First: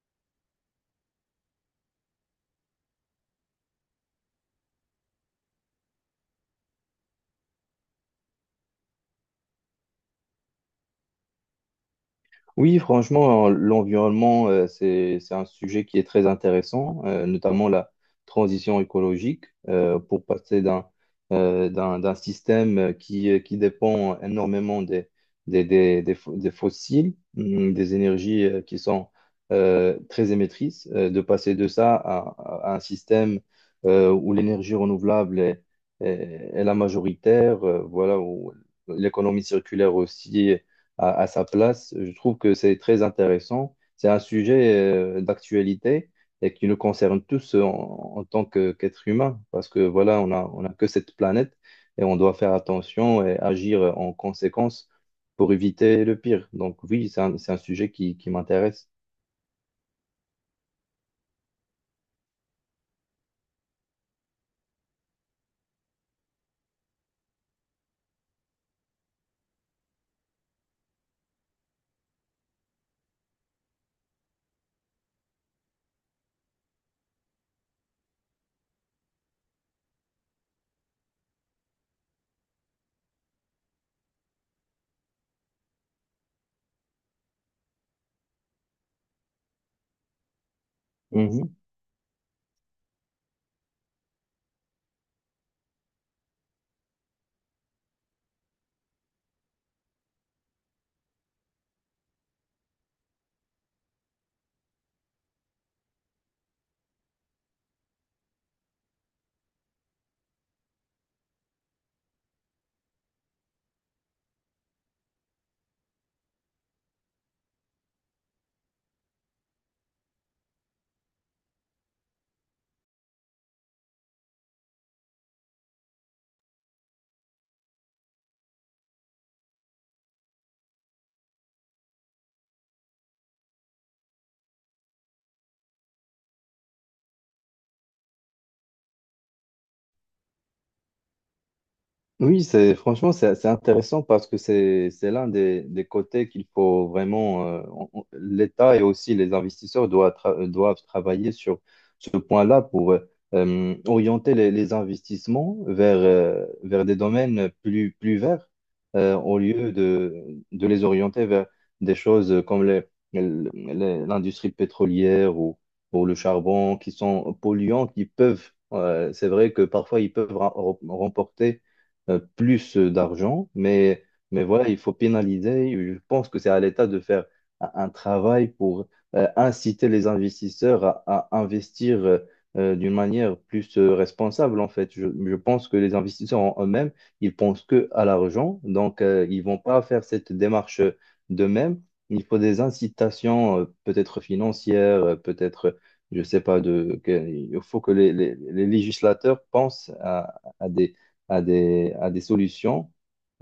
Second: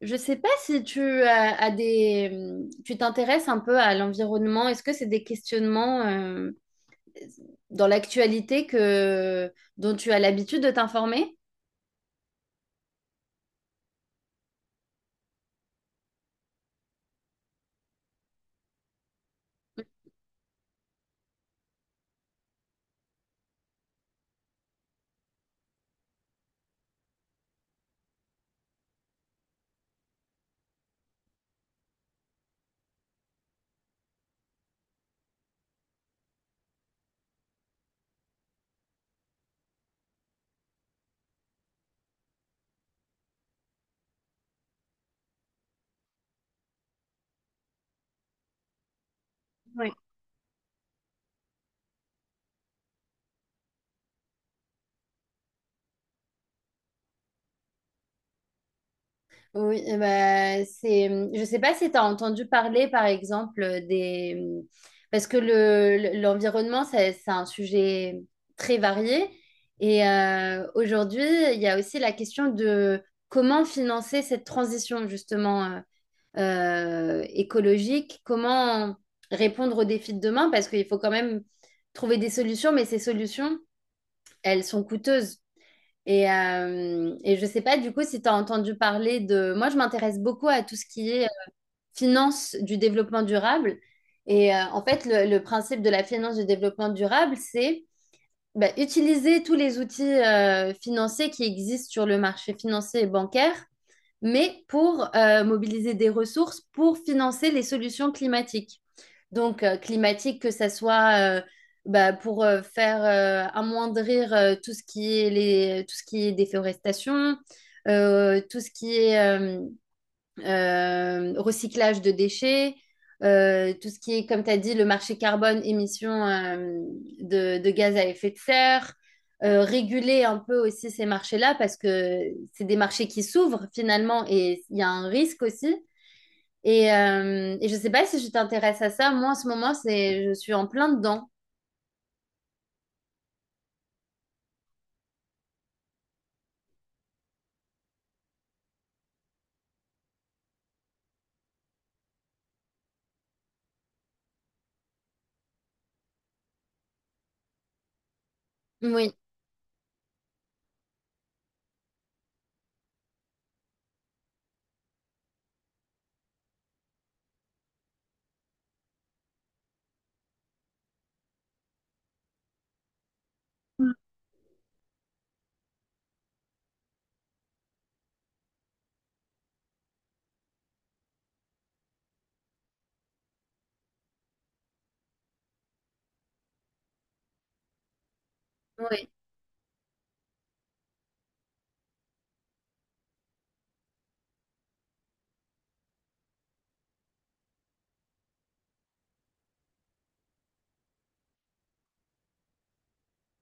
Je sais pas si tu as, tu t'intéresses un peu à l'environnement. Est-ce que c'est des questionnements dans l'actualité que dont tu as l'habitude de t'informer? Oui, franchement, l'environnement, c'est un sujet qui est très intéressant, notamment la transition écologique, pour passer d'un système qui dépend énormément des fossiles, des énergies qui sont très émettrices, de passer de ça à un système où l'énergie renouvelable est la majoritaire, voilà, où l'économie circulaire aussi à sa place. Je trouve que c'est très intéressant. C'est un sujet d'actualité et qui nous concerne tous en tant qu'être humain, parce que Oui. voilà, on a que cette planète et on doit faire attention et agir en conséquence pour éviter le pire. Donc oui, c'est un sujet qui m'intéresse. Oui, eh ben, je sais pas si tu as entendu parler, par exemple, des... mm, parce que l'environnement, c'est un sujet très varié. Et aujourd'hui, il y a aussi la question de comment financer cette transition, justement. Écologique, comment répondre aux défis de demain, parce qu'il faut quand même trouver des solutions, mais ces solutions, elles sont coûteuses. Et je ne sais pas du coup si tu as entendu parler de... Moi, je m'intéresse beaucoup à tout ce qui est finance du développement durable. Et en fait, le principe de la finance du développement durable, c'est bah, utiliser tous les outils financiers qui existent sur le marché financier et bancaire mais pour mobiliser des ressources pour financer les solutions climatiques. Donc, climatique, que ça soit bah, pour faire amoindrir tout ce qui est tout ce qui est déforestation, tout ce qui est euh, recyclage de déchets, tout ce qui est, comme tu as dit, le marché carbone, émissions de gaz à effet de serre, réguler un peu aussi ces marchés-là parce que c'est des marchés qui s'ouvrent finalement et il y a un risque aussi. Et je ne sais pas si je t'intéresse à ça. Moi, en ce moment, je suis en plein dedans. Oui, c'est franchement, c'est intéressant parce que c'est l'un des côtés qu'il faut vraiment, l'État et aussi les investisseurs doivent travailler sur ce point-là pour orienter les investissements vers des domaines plus verts Oui. Au lieu de les orienter vers des choses comme l'industrie pétrolière ou le charbon qui sont polluants, qui peuvent c'est vrai que parfois ils peuvent remporter plus d'argent, Mm. mais voilà, il faut pénaliser. Je pense que c'est à l'État de faire un travail pour inciter les investisseurs à investir d'une manière plus responsable, en fait. Je pense que les investisseurs en eux-mêmes, ils pensent que à l'argent, donc Oui. Ils vont pas faire cette démarche d'eux-mêmes. Il faut des incitations, peut-être financières, peut-être, je sais pas, il faut que les législateurs pensent à des solutions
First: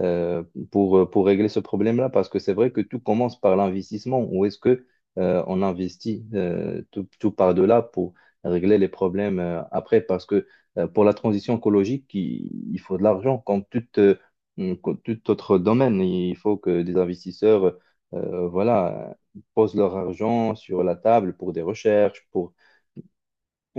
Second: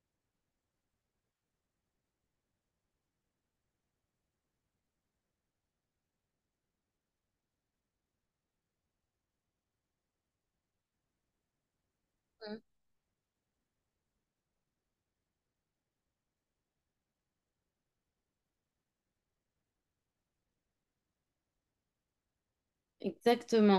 euh, pour régler ce problème-là, parce que c'est vrai que tout commence par l'investissement. Où est-ce que on investit tout, tout par de là pour régler les problèmes après? Parce que pour la transition écologique, il, Mm. il faut de l'argent, comme tout autre domaine. Il faut que des investisseurs voilà, posent leur argent sur la table pour des recherches, pour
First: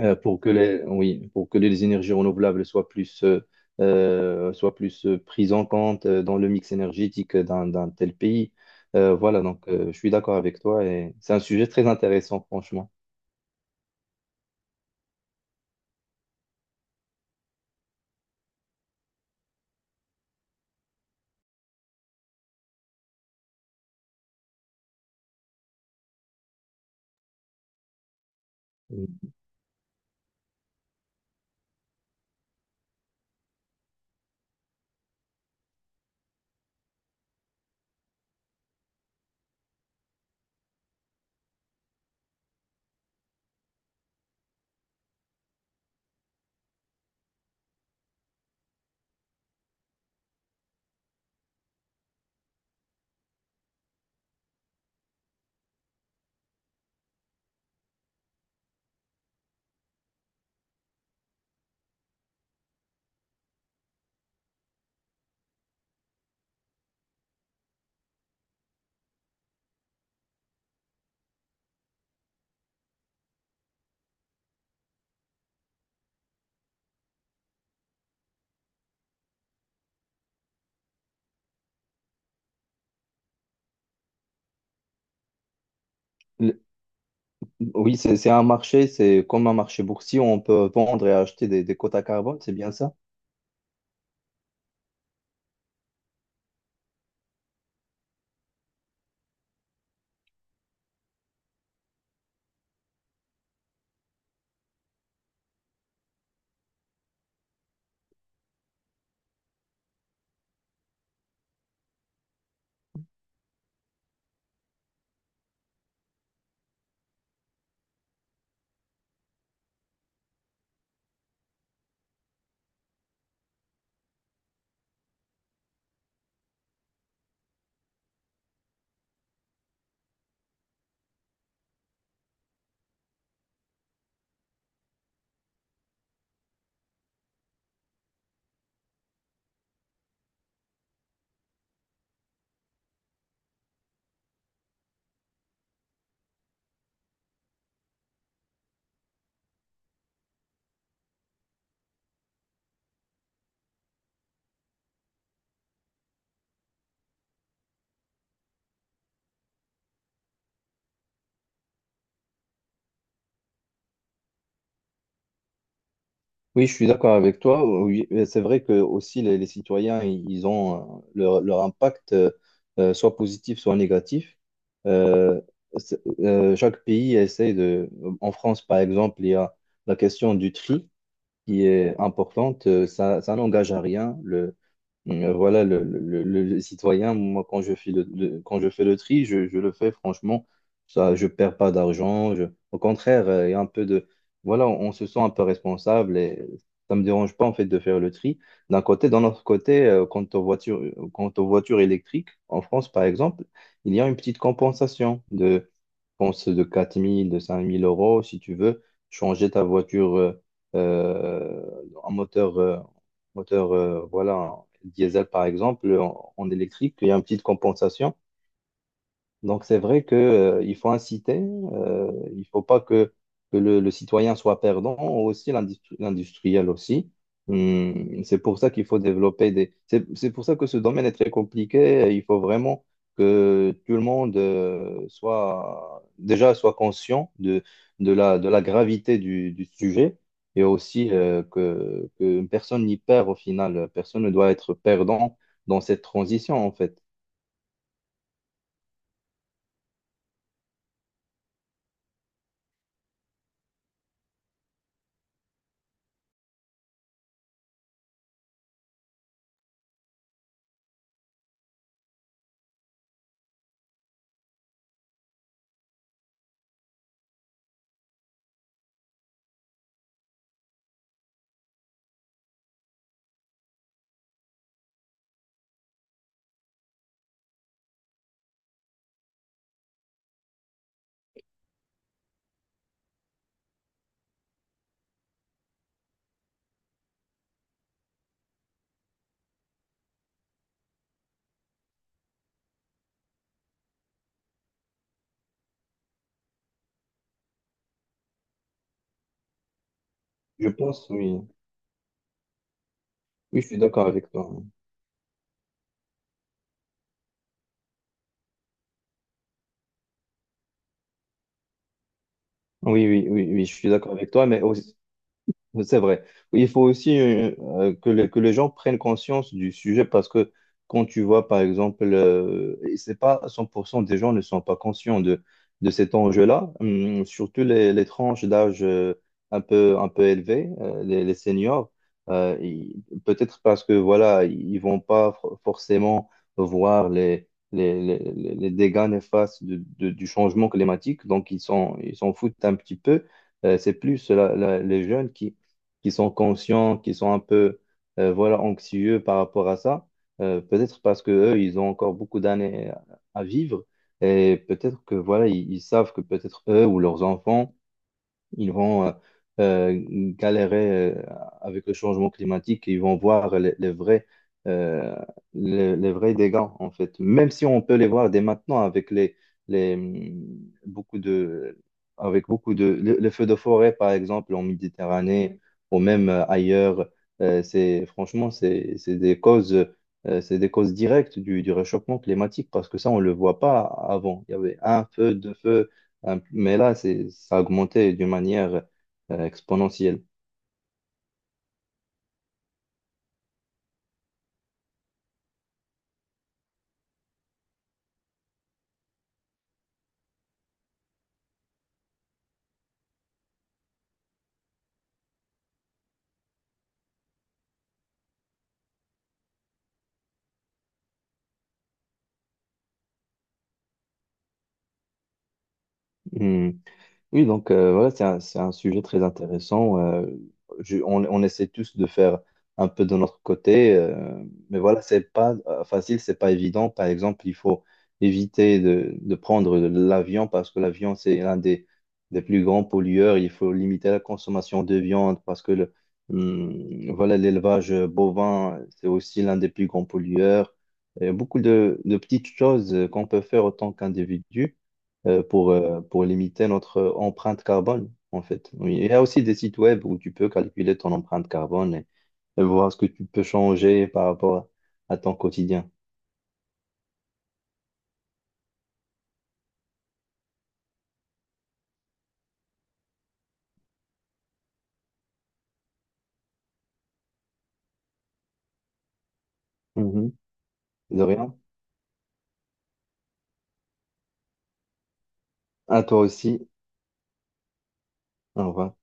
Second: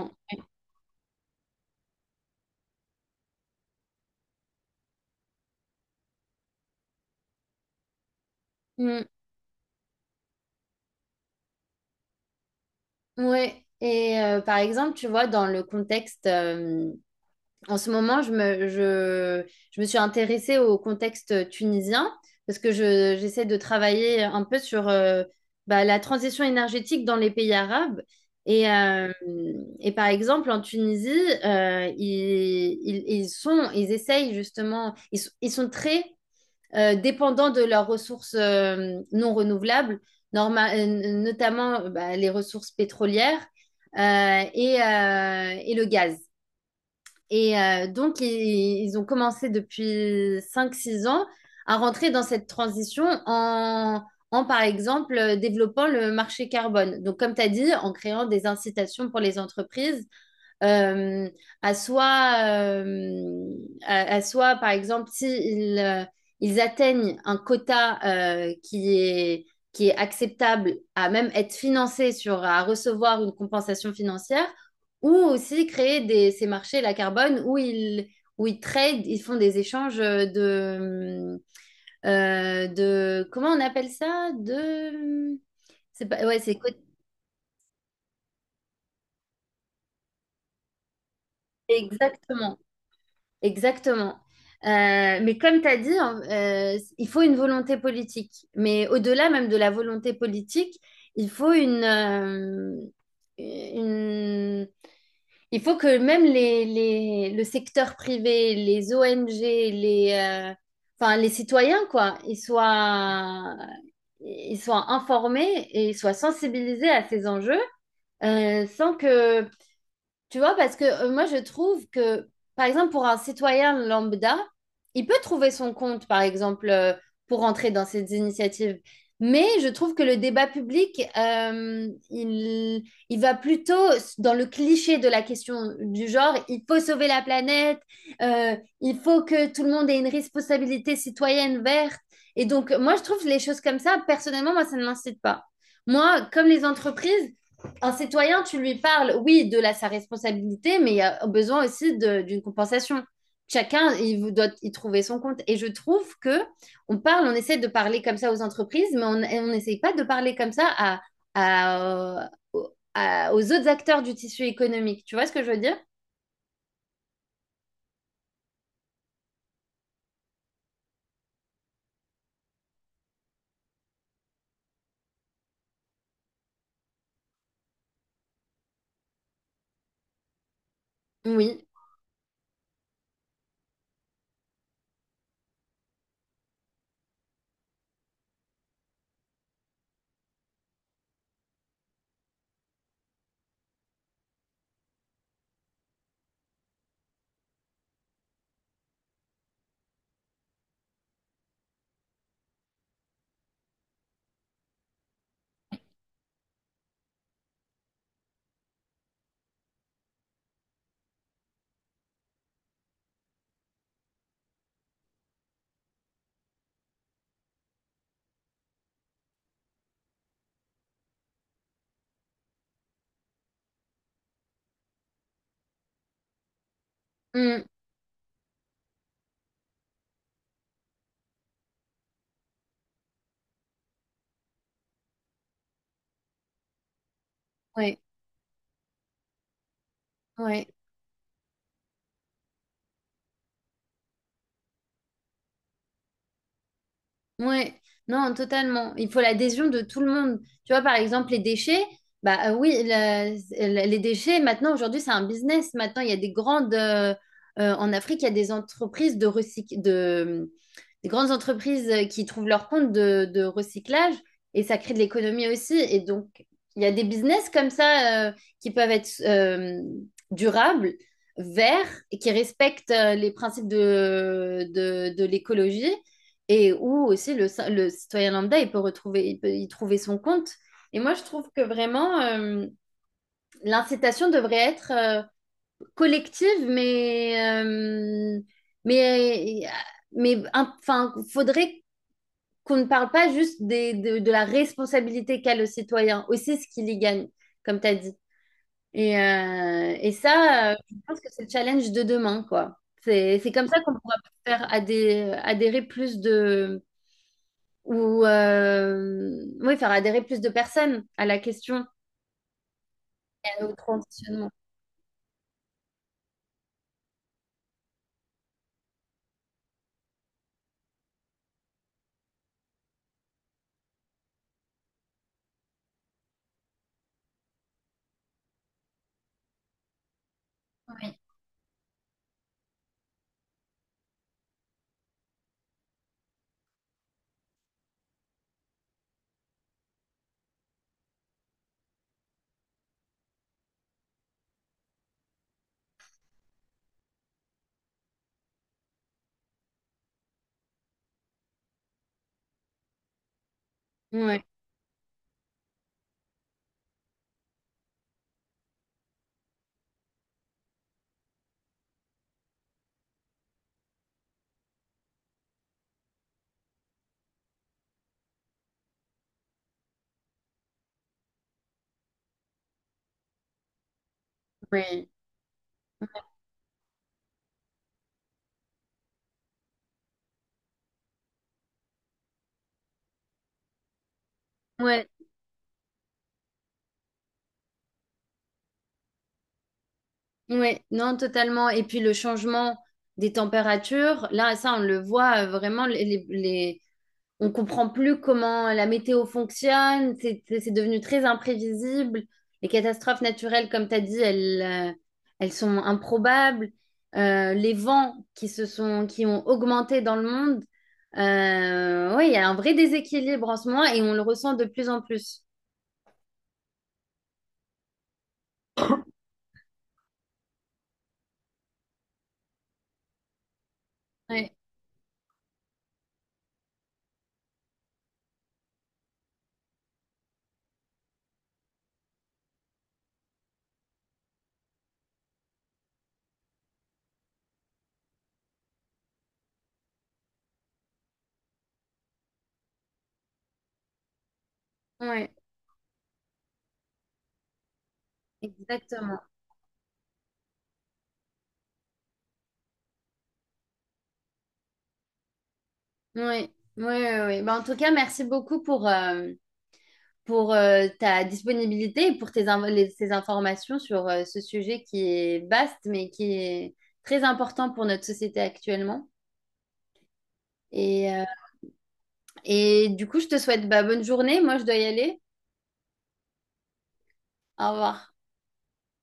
euh, oui, pour que les énergies renouvelables soient plus prises en compte dans le mix énergétique d'un tel pays. Mm. Voilà, donc je suis d'accord avec toi et c'est un sujet très intéressant, franchement. Ouais. Et par exemple, tu vois, dans le contexte en ce moment, je me suis intéressée au contexte tunisien parce que j'essaie de travailler un peu sur bah, la transition énergétique dans les pays arabes. Et, euh, et par exemple, en Tunisie, ils essayent justement, ils sont très dépendants de leurs ressources non renouvelables, notamment bah, les ressources pétrolières et le gaz. Et donc, ils ont commencé depuis cinq six ans à rentrer dans cette transition par exemple, développant le marché carbone. Donc, comme tu as dit, en créant des incitations pour les entreprises euh, à soit, euh, à soit, par exemple, s'ils ils atteignent un quota euh, qui est, qui est acceptable à même être financé sur, à recevoir une compensation financière, ou aussi créer des, ces marchés la carbone où ils trade, ils font des échanges de comment on appelle ça? C'est pas, ouais, Le- Oui, c'est un marché, c'est comme un marché boursier, où on peut vendre et acheter des quotas carbone, c'est exactement. bien ça? Exactement. Mais comme tu as dit, hein, il faut une volonté politique. Mais au-delà même de la volonté politique, il faut une, euh, une- il faut que même le secteur privé, les ONG, enfin, les citoyens, quoi, ils soient informés et ils soient sensibilisés à ces enjeux, sans que tu vois, parce que moi, je trouve que, par exemple, pour un citoyen lambda, il peut trouver son compte, par exemple, pour entrer dans ces initiatives. Mais je trouve que le débat public, il va plutôt dans le cliché de la question du genre, il faut sauver la planète, il faut que tout le monde ait une responsabilité citoyenne verte. Et donc, moi, je trouve les choses comme ça, personnellement, moi, ça ne m'incite pas. Moi, comme les entreprises, un citoyen, tu lui parles, oui, sa responsabilité, mais il y a besoin aussi d'une compensation. Chacun, il vous doit y trouver son compte. Et je trouve que on parle, on essaie de parler comme ça aux entreprises, mais on et on n'essaye pas de parler comme ça aux autres acteurs du tissu économique. Tu vois ce que je veux dire? Oui, je suis d'accord avec toi. Oui, c'est vrai que aussi les citoyens, ils ont leur impact, soit positif, soit négatif. Euh, Chaque pays essaie de. En France, par exemple, il y a la question du tri qui Oui. est importante. Ça, ça n'engage à rien. Voilà, le citoyen, moi, quand je fais quand je fais le tri, je le fais franchement. Ça, je perds pas d'argent. Au contraire, il y a un peu de... Voilà, on se sent un peu responsable et ça me dérange pas, en fait, de faire le tri. D'un côté, d'un autre côté, quant aux voitures, électriques, en France, par exemple, il y a une petite compensation de, pense, de 4 000, de 5 000 euros, si tu veux changer ta voiture euh, en moteur, voilà, diesel par exemple, en électrique, il y a une petite compensation. Donc c'est vrai que, il faut inciter, il faut pas que le citoyen soit perdant, aussi l'industriel aussi. Mm. C'est pour ça qu'il faut développer des... C'est pour ça que ce domaine est très compliqué. Il faut vraiment que tout le monde soit déjà soit conscient de, Ouais. de la, de la gravité du sujet et Ouais. aussi que personne n'y perd au final. Personne ne doit être perdant dans cette transition en fait. Ouais, non, totalement. Il faut l'adhésion de tout le monde. Tu vois, par exemple, les déchets, oui, les déchets, maintenant, aujourd'hui, c'est un business. Maintenant, il y a des grandes. En Afrique, il y a des entreprises des grandes entreprises qui trouvent leur compte de recyclage et ça crée de l'économie aussi. Et donc, il y a des business comme ça qui peuvent être durables, verts, et qui respectent les principes de l'écologie. Et où aussi le citoyen lambda, il peut y trouver son compte. Et moi, je trouve que vraiment, l'incitation devrait être collective, mais, mais enfin, faudrait qu'on ne parle pas juste de la responsabilité qu'a le citoyen, aussi ce qu'il y gagne, comme tu as dit. Et Je ça, je pense, pense que oui. c'est le challenge de demain, quoi. C'est Oui, je comme suis ça qu'on d'accord pourra avec toi. faire adhérer plus de, ou oui, faire adhérer plus de personnes à la question Oui, oui, oui, et oui, au je suis d'accord avec toi, transitionnement. mais c'est vrai. Il faut aussi que les gens prennent conscience du sujet parce que quand tu vois, par exemple, et c'est pas 100% des gens ne sont pas conscients de cet enjeu-là. Surtout les tranches d'âge un peu élevées, Oui, les seniors, peut-être parce que voilà, ils vont pas forcément voir les dégâts néfastes du changement climatique, donc ils s'en foutent un petit peu. C'est plus les jeunes qui sont conscients, qui sont un peu voilà, anxieux par rapport à ça. Peut-être parce que eux, ils ont encore beaucoup d'années à vivre oui, et peut-être que voilà, ils savent que peut-être eux ou leurs enfants ils vont euh, galérer avec le changement climatique et ils vont voir euh, les vrais dégâts, en fait. Même si on peut les voir dès maintenant avec beaucoup de, avec beaucoup de, les feux de forêt, par exemple, en oui, Méditerranée ou même ailleurs, c'est, franchement, c'est des causes. C'est des causes directes du réchauffement climatique parce que ça, on ne le voit pas avant. Il y avait un ouais, feu, deux feux, mais là, ça a augmenté d'une manière exponentielle. ouais, non, totalement. Et puis le changement des températures, là, ça, on le voit vraiment, on comprend plus comment la météo fonctionne, devenu très imprévisible. Les catastrophes naturelles, comme tu as dit, elles sont improbables. Les vents qui ont augmenté dans le monde, ouais, il y a un vrai déséquilibre en ce moment et on le ressent de plus en plus. Hmm. Oui, donc voilà, c'est un sujet très intéressant. On essaie tous de faire un peu de notre côté, Ouais, mais voilà, c'est pas facile, c'est pas évident. Par exemple, il faut éviter de prendre l'avion parce que l'avion, c'est l'un des plus grands pollueurs. Il faut limiter la consommation de viande parce que voilà, l'élevage bovin, c'est aussi l'un des plus grands pollueurs. Il y a beaucoup de petites choses qu'on peut faire en tant qu'individu ouais, pour limiter notre empreinte carbone, en fait. Oui, il y exactement. a aussi des sites web où tu peux calculer ton empreinte carbone et voir ce que tu peux changer par rapport à ton quotidien. Ouais, ouais, ouais. Ouais. Ben, en tout cas, merci beaucoup pour, ta disponibilité et pour ces informations sur ce sujet qui est vaste, mais qui est très important pour notre société actuellement. Mhm. Et, De euh, rien. et du coup, je te souhaite bah, bonne journée. Moi, je dois y aller. À toi aussi. Au revoir. Au revoir.